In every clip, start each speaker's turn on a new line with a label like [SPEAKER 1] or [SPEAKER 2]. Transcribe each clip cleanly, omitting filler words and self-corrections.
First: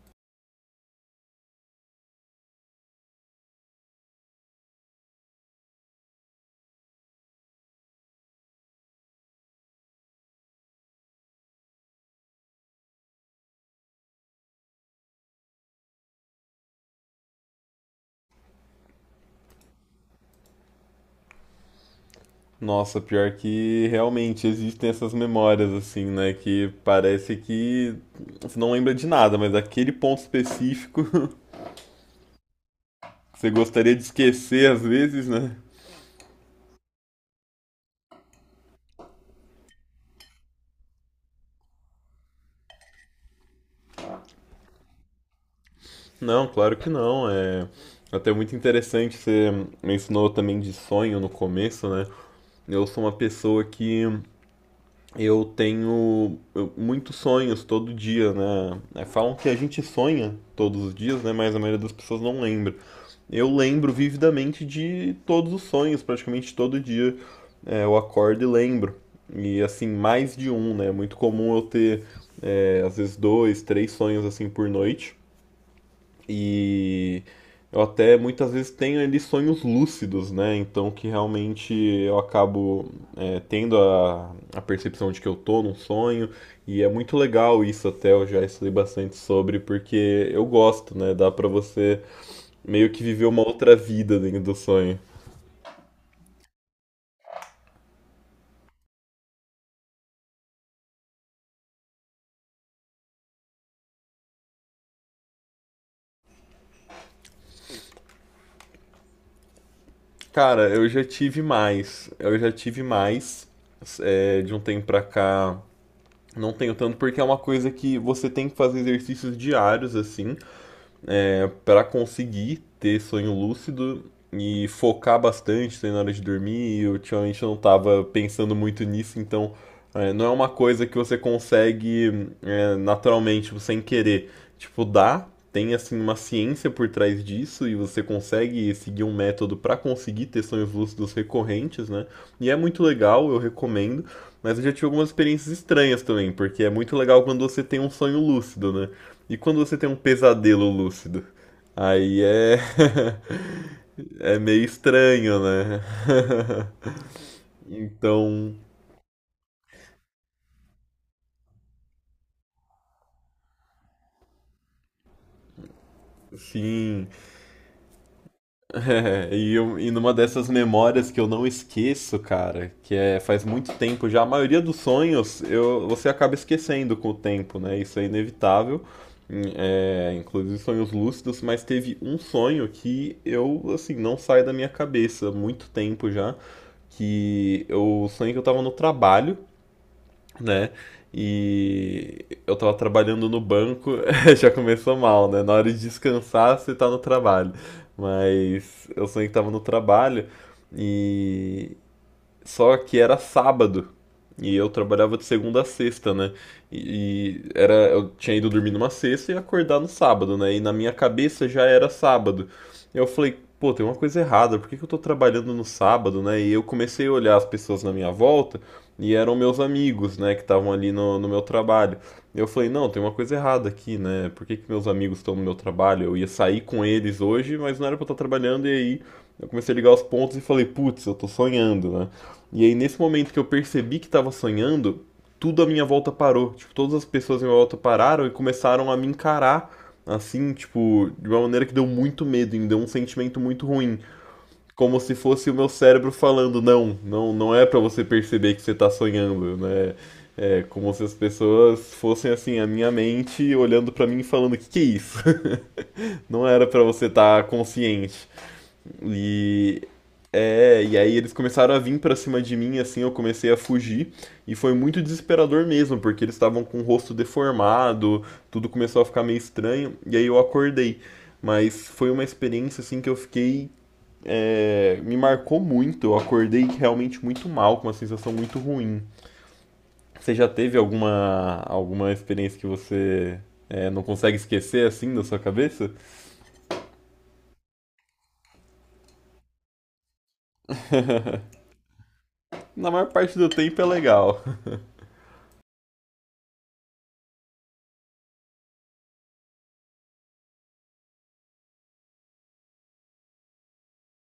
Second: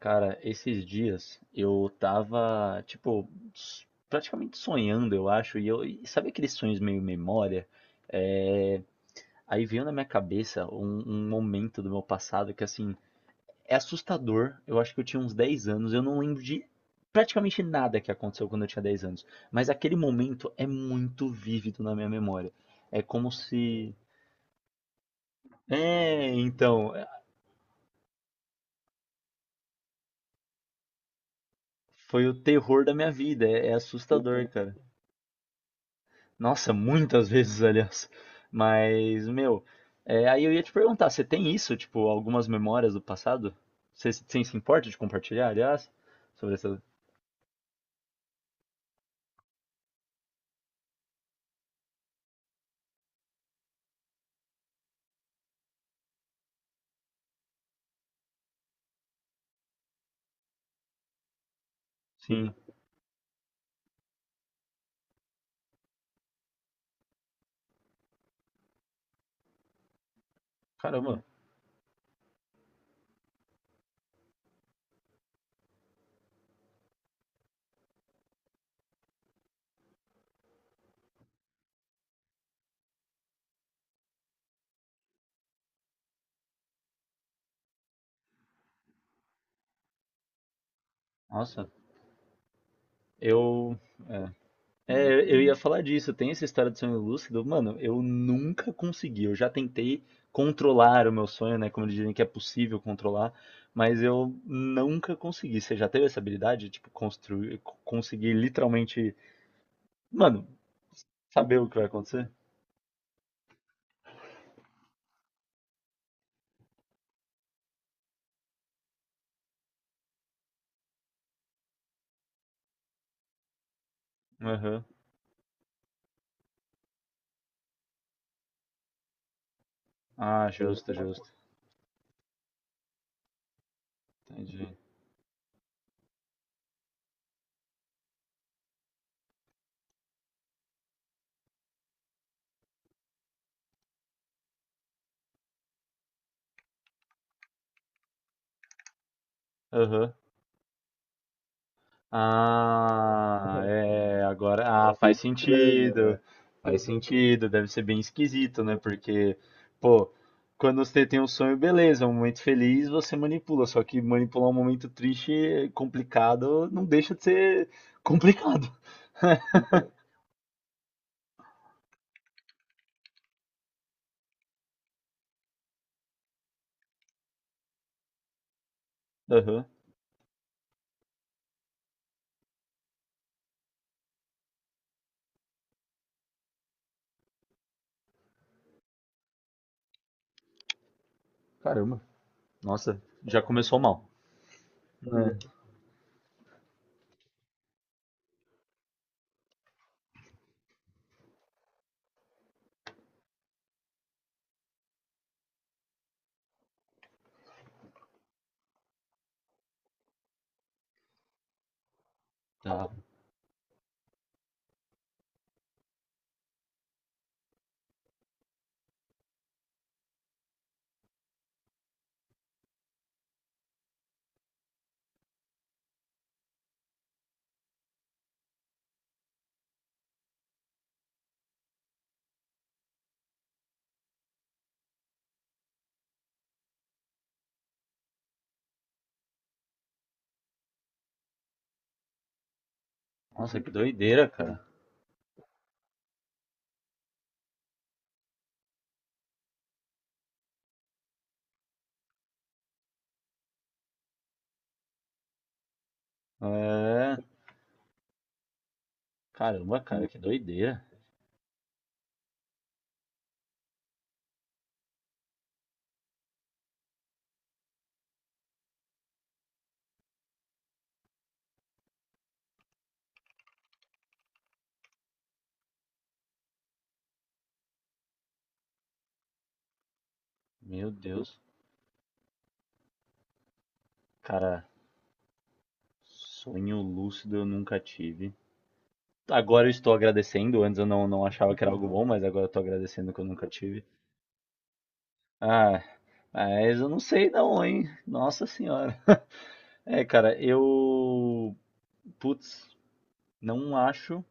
[SPEAKER 1] Cara, esses dias eu tava, tipo, praticamente sonhando, eu acho, e sabe aqueles sonhos meio memória? É, aí veio na minha cabeça um momento do meu passado que, assim, é assustador. Eu acho que eu tinha uns 10 anos, eu não lembro de praticamente nada que aconteceu quando eu tinha 10 anos, mas aquele momento é muito vívido na minha memória.
[SPEAKER 2] Nossa,
[SPEAKER 1] É como
[SPEAKER 2] pior que
[SPEAKER 1] se.
[SPEAKER 2] realmente existem essas memórias, assim,
[SPEAKER 1] É,
[SPEAKER 2] né? Que
[SPEAKER 1] então, é,
[SPEAKER 2] parece que você não lembra de nada, mas aquele ponto específico
[SPEAKER 1] foi o terror da minha
[SPEAKER 2] que
[SPEAKER 1] vida,
[SPEAKER 2] você
[SPEAKER 1] é
[SPEAKER 2] gostaria de
[SPEAKER 1] assustador,
[SPEAKER 2] esquecer
[SPEAKER 1] cara.
[SPEAKER 2] às vezes, né?
[SPEAKER 1] Nossa, muitas vezes, aliás. Mas, meu, aí eu ia te perguntar, você tem isso, tipo, algumas memórias do passado? Você se importa de compartilhar, aliás,
[SPEAKER 2] Não,
[SPEAKER 1] sobre
[SPEAKER 2] claro
[SPEAKER 1] essa...
[SPEAKER 2] que não. É até muito interessante. Você mencionou também de sonho no começo, né? Eu sou uma pessoa que eu tenho muitos sonhos todo dia, né? É, Falam que a gente sonha todos os dias, né? Mas a maioria das pessoas não
[SPEAKER 1] Sim,
[SPEAKER 2] lembra. Eu lembro vividamente de todos os sonhos, praticamente todo dia eu acordo e lembro. E assim, mais de um, né? É muito
[SPEAKER 1] caramba,
[SPEAKER 2] comum eu ter, às vezes, dois, três sonhos assim por noite. E eu até muitas vezes tenho ali sonhos lúcidos, né? Então que realmente eu acabo tendo a percepção de que eu tô num sonho. E é muito legal isso até, eu já estudei bastante sobre, porque eu gosto, né? Dá pra
[SPEAKER 1] nossa,
[SPEAKER 2] você meio que viver uma outra
[SPEAKER 1] eu...
[SPEAKER 2] vida
[SPEAKER 1] É,
[SPEAKER 2] dentro do sonho.
[SPEAKER 1] é, eu ia falar disso, tem essa história do sonho lúcido, mano, eu nunca consegui, eu já tentei controlar o meu sonho, né, como eles dizem que é possível controlar, mas eu nunca consegui. Você já teve essa habilidade, tipo, construir, conseguir literalmente... Mano,
[SPEAKER 2] Cara, eu já tive
[SPEAKER 1] saber o que vai
[SPEAKER 2] mais.
[SPEAKER 1] acontecer?
[SPEAKER 2] Eu já tive mais. É, de um tempo pra cá, não tenho tanto, porque é uma coisa que você tem que fazer exercícios diários, assim. Para conseguir ter sonho lúcido e
[SPEAKER 1] Aham.
[SPEAKER 2] focar bastante na hora de dormir. E ultimamente não estava pensando muito nisso, então não é uma
[SPEAKER 1] Ah,
[SPEAKER 2] coisa
[SPEAKER 1] justo,
[SPEAKER 2] que você
[SPEAKER 1] justo.
[SPEAKER 2] consegue naturalmente, tipo, sem querer.
[SPEAKER 1] Entendi.
[SPEAKER 2] Tipo, dá, tem assim uma ciência por trás disso e você consegue seguir um método para conseguir ter sonhos lúcidos recorrentes, né? E é muito legal, eu recomendo, mas eu já tive algumas experiências estranhas também, porque é muito legal quando você tem um sonho lúcido, né? E quando você tem um
[SPEAKER 1] Aham.
[SPEAKER 2] pesadelo lúcido? Aí é.
[SPEAKER 1] Ah, é,
[SPEAKER 2] É meio
[SPEAKER 1] agora, ah, faz
[SPEAKER 2] estranho, né?
[SPEAKER 1] sentido. Faz sentido, deve ser bem
[SPEAKER 2] Então,
[SPEAKER 1] esquisito, né? Porque, pô, quando você tem um sonho, beleza, um momento feliz, você manipula, só que manipular um momento triste, complicado, não
[SPEAKER 2] sim.
[SPEAKER 1] deixa de ser complicado.
[SPEAKER 2] É, e, e numa dessas memórias que eu não esqueço, cara, que é faz muito tempo já, a maioria dos sonhos eu, você acaba esquecendo com o tempo, né? Isso é inevitável,
[SPEAKER 1] Aham.
[SPEAKER 2] inclusive sonhos lúcidos, mas teve um sonho que eu, assim, não sai da minha cabeça há muito tempo já, que eu sonhei que eu tava no trabalho, né?
[SPEAKER 1] Caramba.
[SPEAKER 2] E eu tava
[SPEAKER 1] Nossa,
[SPEAKER 2] trabalhando no
[SPEAKER 1] já começou
[SPEAKER 2] banco,
[SPEAKER 1] mal.
[SPEAKER 2] já começou mal, né?
[SPEAKER 1] É.
[SPEAKER 2] Na hora de descansar, você tá no trabalho. Mas eu sonhei que tava no trabalho e só que era sábado. E eu trabalhava de segunda a sexta, né? E era, eu tinha ido dormir numa sexta e acordar no sábado, né? E na minha cabeça já era sábado.
[SPEAKER 1] Tá.
[SPEAKER 2] Eu falei, pô, tem uma coisa errada, por que que eu tô trabalhando no sábado, né? E eu comecei a olhar as pessoas na minha volta e eram meus amigos, né, que estavam ali no meu trabalho. Eu falei, não, tem uma coisa errada aqui, né? Por que que meus amigos estão no meu trabalho? Eu ia sair com eles hoje, mas não era pra eu estar trabalhando. E aí eu comecei a ligar os pontos e falei, putz, eu tô sonhando, né? E aí, nesse momento que eu percebi que estava sonhando, tudo à minha volta parou. Tipo, todas as pessoas à minha volta pararam e começaram a me encarar, assim, tipo, de uma maneira que deu muito medo, me deu um sentimento
[SPEAKER 1] Nossa,
[SPEAKER 2] muito
[SPEAKER 1] que
[SPEAKER 2] ruim.
[SPEAKER 1] doideira, cara.
[SPEAKER 2] Como se fosse o meu cérebro falando, não, não é pra você perceber que você tá sonhando, né? É como se as pessoas fossem assim, a minha mente olhando pra mim e falando, que é isso? Não era pra você
[SPEAKER 1] É.
[SPEAKER 2] estar consciente.
[SPEAKER 1] Caramba,
[SPEAKER 2] E
[SPEAKER 1] cara, que doideira.
[SPEAKER 2] e aí eles começaram a vir pra cima de mim, assim, eu comecei a fugir e foi muito desesperador mesmo, porque eles estavam com o rosto deformado, tudo começou a ficar meio estranho, e aí eu acordei. Mas foi uma experiência assim que eu fiquei me marcou muito, eu acordei realmente muito mal, com uma sensação muito ruim. Você já teve
[SPEAKER 1] Meu Deus,
[SPEAKER 2] alguma experiência que você não consegue
[SPEAKER 1] cara,
[SPEAKER 2] esquecer assim da sua cabeça?
[SPEAKER 1] sonho lúcido eu nunca tive. Agora eu estou agradecendo, antes eu não achava que era algo bom, mas agora eu estou
[SPEAKER 2] Na maior
[SPEAKER 1] agradecendo que eu
[SPEAKER 2] parte
[SPEAKER 1] nunca
[SPEAKER 2] do tempo
[SPEAKER 1] tive.
[SPEAKER 2] é legal.
[SPEAKER 1] Ah, mas eu não sei não, hein? Nossa senhora. É, cara, eu. Putz, não acho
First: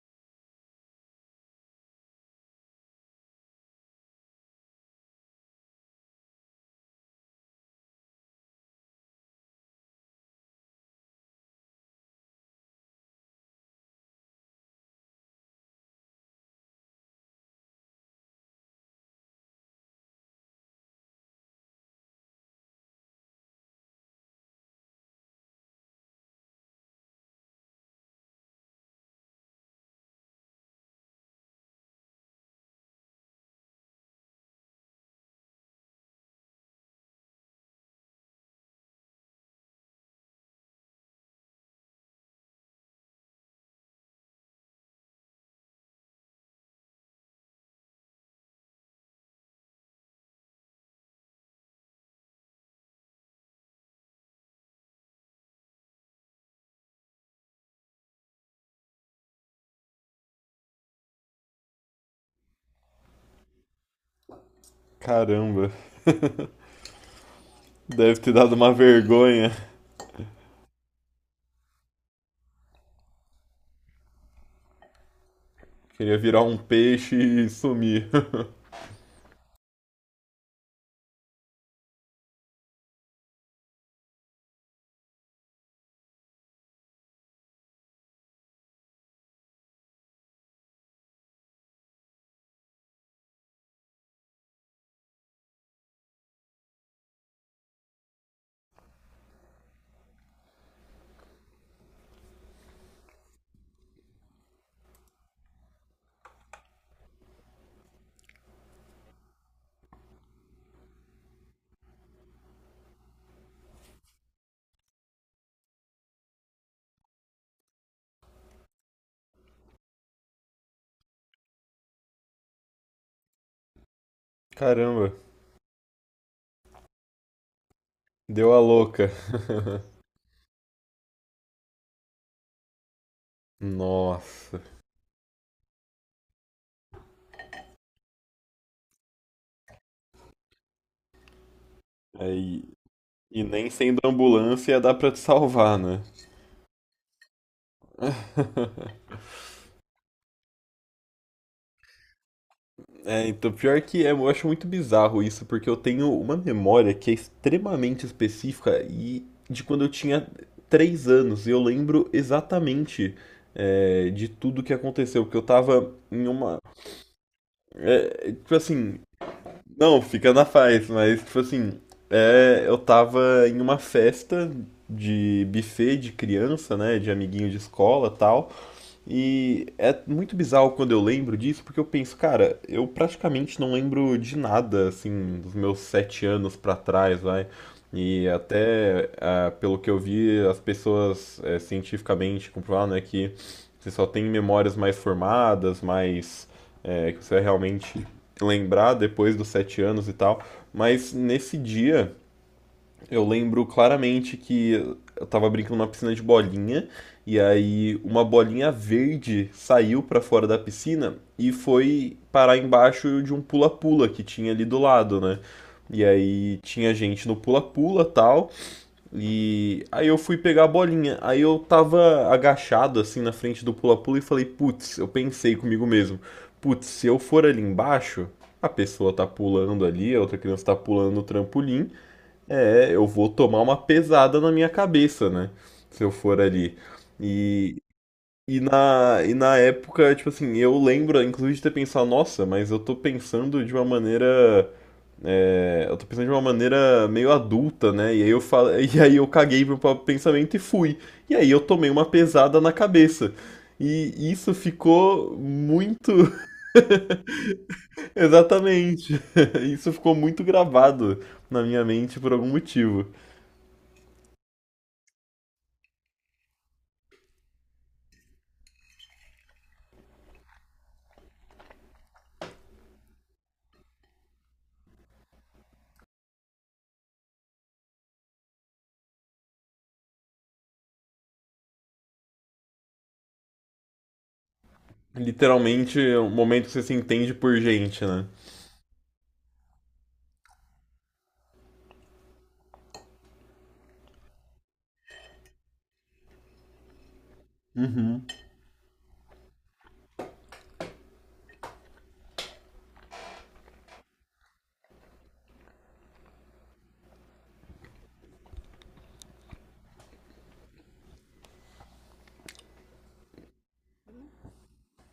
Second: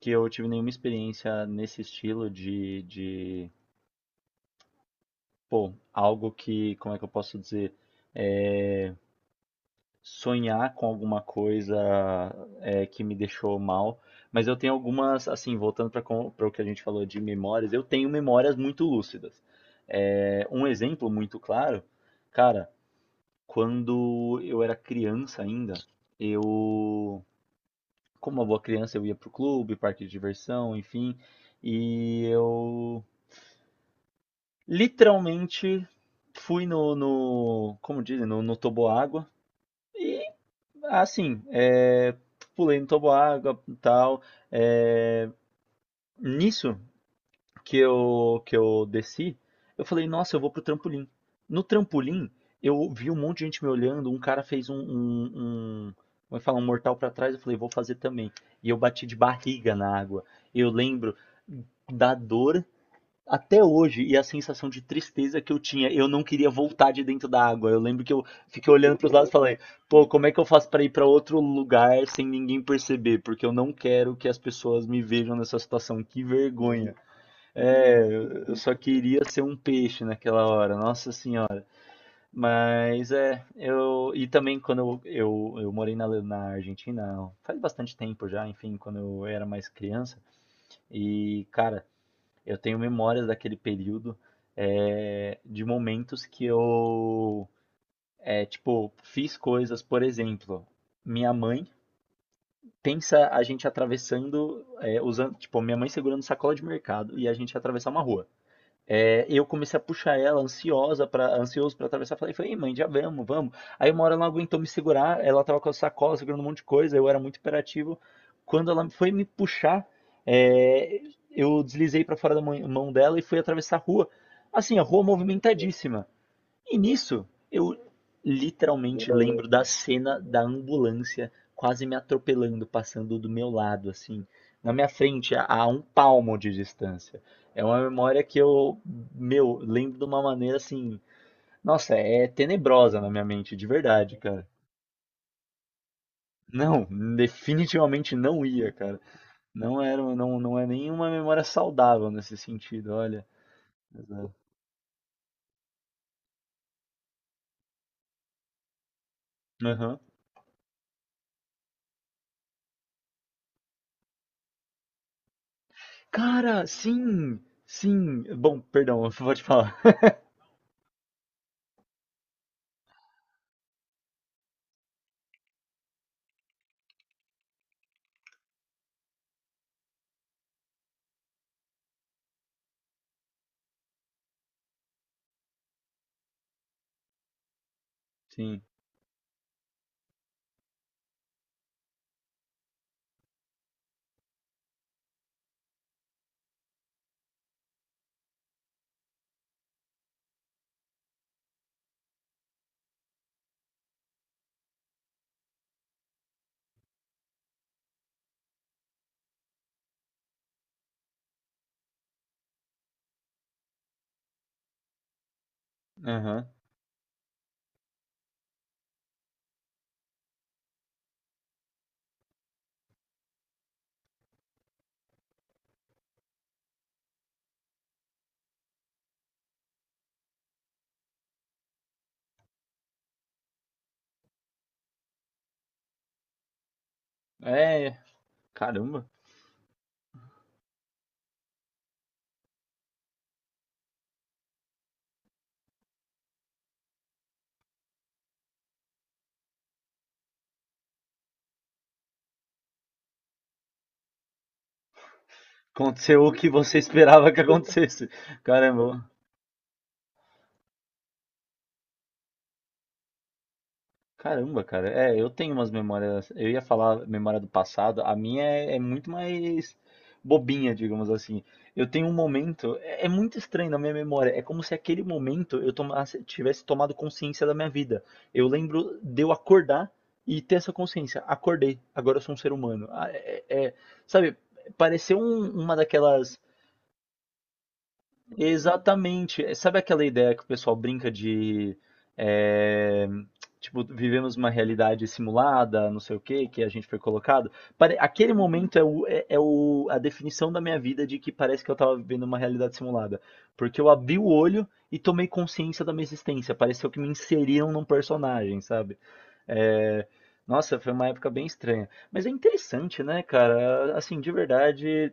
[SPEAKER 1] que eu tive nenhuma experiência nesse estilo de. Pô, algo que. Como é que eu posso dizer? É sonhar com alguma coisa que me deixou mal, mas eu tenho algumas, assim, voltando para o que a gente falou de memórias, eu tenho memórias muito lúcidas. É, um exemplo muito claro, cara, quando eu era criança ainda, eu, como uma boa criança, eu ia pro clube, parque de diversão, enfim, e eu literalmente fui no como dizem, no toboágua, e assim, é, pulei no toboágua e tal. É, nisso que eu desci, eu falei, nossa, eu vou pro trampolim. No trampolim, eu vi um monte de gente me olhando, um cara fez um como é que fala, um mortal pra trás, eu falei, vou fazer também. E eu bati de barriga na água. Eu lembro da dor até hoje, e a sensação de tristeza que eu
[SPEAKER 2] Caramba,
[SPEAKER 1] tinha, eu não queria voltar de dentro da água. Eu lembro que
[SPEAKER 2] deve
[SPEAKER 1] eu
[SPEAKER 2] ter dado uma
[SPEAKER 1] fiquei olhando para os lados e
[SPEAKER 2] vergonha.
[SPEAKER 1] falei: pô, como é que eu faço para ir para outro lugar sem ninguém perceber? Porque eu não quero que as pessoas me vejam nessa situação.
[SPEAKER 2] Queria
[SPEAKER 1] Que
[SPEAKER 2] virar um
[SPEAKER 1] vergonha.
[SPEAKER 2] peixe e
[SPEAKER 1] É,
[SPEAKER 2] sumir.
[SPEAKER 1] eu só queria ser um peixe naquela hora, nossa senhora. Mas é, eu. E também quando eu morei na Argentina, faz bastante tempo já, enfim, quando eu era mais criança. E, cara. Eu tenho memórias daquele período, é, de momentos que eu, é, tipo, fiz coisas, por exemplo, minha mãe pensa a gente atravessando, é, usando, tipo, minha mãe segurando sacola de mercado e a gente atravessar uma rua. É, eu comecei a puxar ela, ansiosa para ansioso para atravessar. Falei: "Ei, mãe, já vamos, vamos." Aí uma hora ela não aguentou me segurar, ela tava com a sacola segurando um monte de coisa, eu era muito imperativo. Quando ela foi me puxar, é, eu deslizei para fora da mão dela e fui atravessar a rua. Assim, a rua
[SPEAKER 2] Caramba,
[SPEAKER 1] movimentadíssima. E nisso, eu
[SPEAKER 2] deu a louca.
[SPEAKER 1] literalmente lembro da cena da ambulância quase me atropelando, passando do meu lado, assim,
[SPEAKER 2] Nossa.
[SPEAKER 1] na minha frente, a um palmo de distância. É uma memória que eu, meu, lembro de uma maneira assim. Nossa, é
[SPEAKER 2] Aí,
[SPEAKER 1] tenebrosa na minha
[SPEAKER 2] e
[SPEAKER 1] mente, de
[SPEAKER 2] nem sendo
[SPEAKER 1] verdade, cara.
[SPEAKER 2] ambulância dá pra te salvar, né?
[SPEAKER 1] Não, definitivamente não ia, cara. Não era, não, não é nenhuma memória saudável nesse sentido, olha.
[SPEAKER 2] É, então, pior que é, eu
[SPEAKER 1] Exato.
[SPEAKER 2] acho muito bizarro isso, porque eu tenho uma memória que é extremamente específica e de quando eu
[SPEAKER 1] Aham.
[SPEAKER 2] tinha 3 anos, e eu lembro exatamente de tudo que aconteceu, porque eu tava em uma.
[SPEAKER 1] Cara, sim, sim.
[SPEAKER 2] é, tipo
[SPEAKER 1] Bom,
[SPEAKER 2] assim,
[SPEAKER 1] perdão, pode falar.
[SPEAKER 2] Não, fica na paz, mas tipo assim, eu tava em uma festa de buffet de criança, né, de amiguinho de escola, tal. E é muito bizarro quando eu lembro disso, porque eu penso, cara, eu praticamente não lembro de nada, assim, dos meus 7 anos pra trás, vai. E
[SPEAKER 1] Sim.
[SPEAKER 2] até, ah, pelo que eu vi, as pessoas cientificamente comprovaram, né, que você só tem memórias mais formadas, que você vai realmente lembrar depois dos 7 anos e tal. Mas nesse dia, eu lembro claramente que eu tava brincando numa piscina de bolinha e aí uma bolinha verde saiu pra fora da piscina e foi parar embaixo de um pula-pula que tinha ali do lado, né? E
[SPEAKER 1] Aham.
[SPEAKER 2] aí tinha gente no pula-pula e tal. E aí eu fui pegar a bolinha. Aí eu tava agachado assim na frente do pula-pula e falei, putz, eu pensei comigo mesmo, putz, se eu for ali embaixo, a pessoa tá pulando ali, a outra criança tá pulando no trampolim. É, eu vou tomar uma pesada na minha cabeça, né? Se eu for ali. E,
[SPEAKER 1] É, caramba.
[SPEAKER 2] e na época, tipo assim, eu lembro, inclusive, de ter pensado, nossa, mas eu tô pensando de uma maneira. Eu tô pensando de uma maneira meio adulta, né? E aí eu falo, e aí eu caguei pro próprio pensamento e fui. E aí eu tomei uma pesada na cabeça. E isso ficou muito.
[SPEAKER 1] Aconteceu o que você esperava que acontecesse. Caramba.
[SPEAKER 2] Exatamente. Isso ficou muito gravado na minha mente por algum motivo.
[SPEAKER 1] Caramba, cara. É, eu tenho umas memórias. Eu ia falar memória do passado. A minha é, é muito mais bobinha, digamos assim. Eu tenho um momento. É, é muito estranho na minha memória. É como se aquele momento eu tivesse tomado consciência da minha vida. Eu lembro de eu acordar e ter essa consciência. Acordei. Agora eu sou um ser humano. Ah, é, é. Sabe? Pareceu uma
[SPEAKER 2] Literalmente é um
[SPEAKER 1] daquelas.
[SPEAKER 2] momento que você se entende por gente, né?
[SPEAKER 1] Exatamente. É, sabe aquela ideia que o pessoal brinca de é, tipo, vivemos uma realidade simulada, não sei o que, que a gente foi colocado? Aquele momento é, é a definição da minha vida de que parece que eu tava vivendo uma realidade simulada. Porque eu abri o olho e tomei consciência da minha existência. Pareceu que me inseriram num personagem, sabe? É, nossa, foi uma época bem estranha. Mas é interessante, né, cara? Assim, de verdade,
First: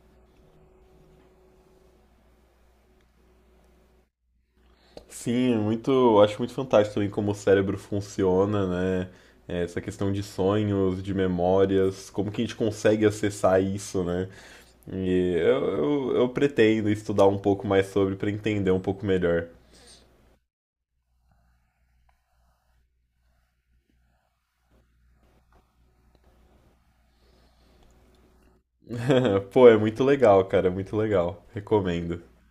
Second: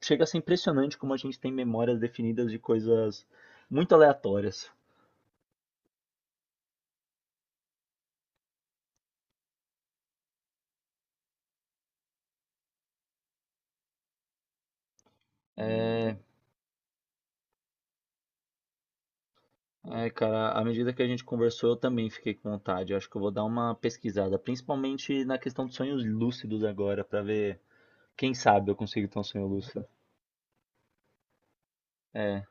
[SPEAKER 1] chega a ser impressionante como a gente tem memórias definidas de coisas muito aleatórias.
[SPEAKER 2] Sim, é muito, eu acho muito fantástico também como o cérebro funciona, né? É, Essa questão de sonhos, de memórias, como que a gente consegue acessar isso, né? E
[SPEAKER 1] É,
[SPEAKER 2] eu pretendo estudar um pouco mais sobre para entender um pouco melhor.
[SPEAKER 1] ai, cara, à medida que a gente conversou, eu também fiquei com vontade. Eu acho que eu vou dar uma pesquisada, principalmente na questão dos sonhos lúcidos agora, pra ver, quem sabe eu consigo ter um sonho
[SPEAKER 2] Pô, é
[SPEAKER 1] lúcido.
[SPEAKER 2] muito legal, cara, é muito legal. Recomendo.
[SPEAKER 1] É,